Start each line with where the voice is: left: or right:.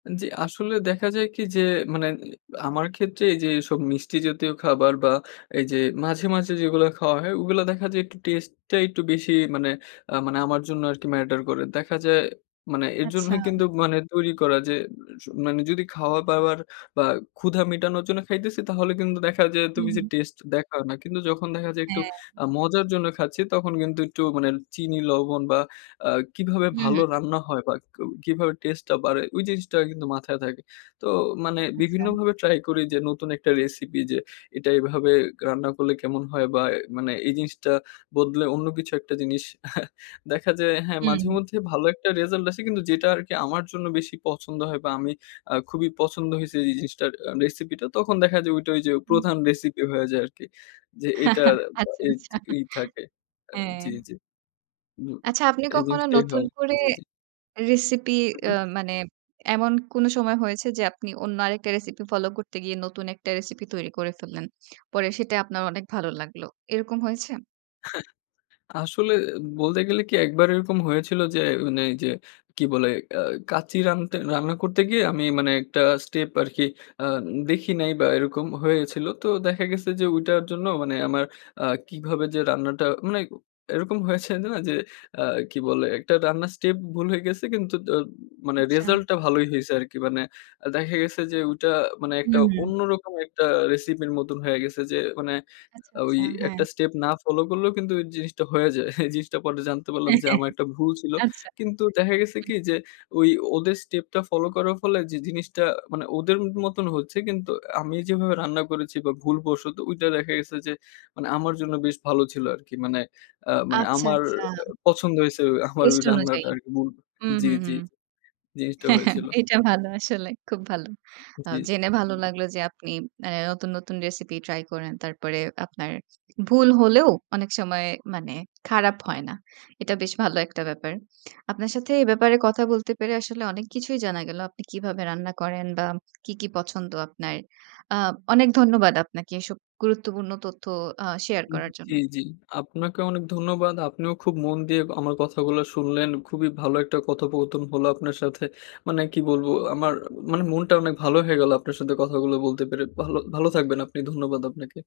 left: জি, আসলে দেখা যায় কি যে মানে আমার ক্ষেত্রে এই যে এসব মিষ্টি জাতীয় খাবার বা এই যে মাঝে, মাঝে যেগুলো খাওয়া হয়, ওগুলো দেখা যায় একটু টেস্টটা একটু বেশি মানে আ মানে আমার জন্য আরকি ম্যাটার করে। দেখা যায় মানে এর
right: আচ্ছা।
left: জন্যই কিন্তু মানে তৈরি করা যে সু মানে যদি খাওয়া-দাওয়ার বা ক্ষুধা মিটানোর জন্য খাইতেছি তাহলে কিন্তু দেখা যায় এত
right: হুম,
left: বেশি
right: হুম।
left: টেস্ট দেখাও না। কিন্তু যখন দেখা যায় একটু
right: হ্যা।
left: আ মজার জন্য খাচ্ছি তখন কিন্তু একটু মানে চিনি লবণ বা আ কিভাবে
right: হুম, হুম,
left: ভালো
right: হুম।
left: রান্না হয় বা ক কিভাবে টেস্টে টা বাড়ে ওই জিনিসটা কিন্তু মাথায় থাকে। তো মানে
right: আচ্ছা।
left: বিভিন্নভাবে ট্রাই করি যে নতুন একটা রেসিপি যে এটা এভাবে রান্না করলে কেমন হয় বা মানে এই জিনিসটা বদলে অন্য কিছু একটা জিনিস দেখা যায় হ্যা, মাঝে
right: হুম।
left: মধ্যে ভালো একটা রেসাল্ট আসে কিন্তু যেটা আরকি আমার জন্য বেশি পছন্দ হয় বা আমি আ খুবই পছন্দ হইছি যে জিনিসটার আ রেসিপিটা তখন দেখা যায় ঐ যে
right: হুম।
left: প্রধান রেসিপি হয়ে যায় আরকি। যে এইটার
right: আচ্ছা,
left: এই
right: আচ্ছা।
left: এই থাকে। আ জি,
right: হ্যা।
left: জি। মিউ আ
right: আচ্ছা আপনি
left: এই
right: কখনো
left: জিনিসটাই
right: নতুন
left: হয়।
right: করে
left: জি, জি।
right: রেসিপি
left: হু,
right: অ্যা
left: হু।
right: মানে এমন কোনো সময় হয়েছে যে, আপনি অন্য আরেকটা রেসিপি ফলো করতে গিয়ে নতুন একটা রেসিপি তৈরি করে ফেললেন? পরে সেটাই আপনার অনেক ভালো লাগলো, এরকম হয়েছে?
left: আসলে বলতে গেলে কি, একবার এরকম হয়েছিল যে মানে এই যে কি বলে? অ্যা কাঁচ্চি রানতে রান্না করতে গিয়ে আমি মানে একটা স্টেপ আরকি আ দেখি নাই বা এরকম হয়েছিল। তো দেখা গেছে যেটার ঐ জন্য মানে আমার আ কিভাবে যে রান্নাটা মানে এরকম হয়েছে না যে আ কি বলে একটা রান্নার স্টেপ ভুল হয়ে গেছি, কিন্তু দ মানে
right: আচ্ছা।
left: রেজাল্ট টা ভালোই হইছে আরকি। মানে দেখা গেছে যে ওইটা মানে একটা
right: হুম, হুম।
left: অন্যরকম একটা রেসিপির মতন হয়ে গেছে যে মানে
right: আচ্ছা,
left: ওই
right: আচ্ছা হ্যা।
left: একটা স্টেপ না ফলো করলেও কিন্তু জিনিসটা হয়ে যায়। এই জিনিসটা পরে জানতে পারলাম
right: হ্যা,
left: যে
right: হ্যা,
left: আমার একটা ভুল ছিল
right: হ্যা আচ্ছা,
left: কিন্তু দেখা গেছে
right: হুম।
left: কি যে ঐ ওদের স্টেপ টা ফলো করার ফলে, যে জিনিসটা মানে ওদের মতন হচ্ছে কিন্তু আমি যেভাবে রান্না করেছি বা ভুলবশত ওইটা দেখা গেছে যে মানে আমার জন্য বেশ ভালো ছিল আরকি। মানে আ মানে
right: আচ্ছা,
left: আমার
right: আচ্ছা।
left: অ্যা পছন্দ হইছে, আমার ওই
right: টেস্ট অনুযায়ী।
left: রান্নাটা আরকি। মূল
right: হুম,
left: জি,
right: হুম,
left: জি
right: হুম,
left: জিনিসটা
right: হ্যা, হ্যা
left: হয়েছিল।
right: এটা ভালো আসলে খুব ভালো। আ
left: জি।
right: জেনে ভালো লাগলো যে আপনি অ্যা নতুন, নতুন রেসিপি ট্রাই করেন। তারপরে আপনার ভুল হলেও অনেক সময় মানে খারাপ হয় না। এটা বেশ ভালো একটা ব্যাপার। আপনার সাথে এ ব্যাপারে কথা বলতে পেরে আসলে অনেক কিছুই জানা গেল, আপনি কিভাবে রান্না করেন বা কী, কী পছন্দ আপনার। আ অনেক ধন্যবাদ আপনাকে এসব গুরুত্বপূর্ণ তথ্য আ শেয়ার
left: উ
right: করার জন্য।
left: জি, জি আপনাকেও অনেক ধন্যবাদ, আপনিও খুব মন দিয়ে আমার কথাগুলো শুনলেন, খুবই ভালো একটা কথোপকথন হলো আপনার সাথে। মানে কি বলবো, আমার মানে মনটা অনেক ভালো হয়ে গেলো আপনার সাথে কথাগুলো বলতে পেরে ভালো ভালো থাকবেন আপনি ধন্যবাদ আপনাকে।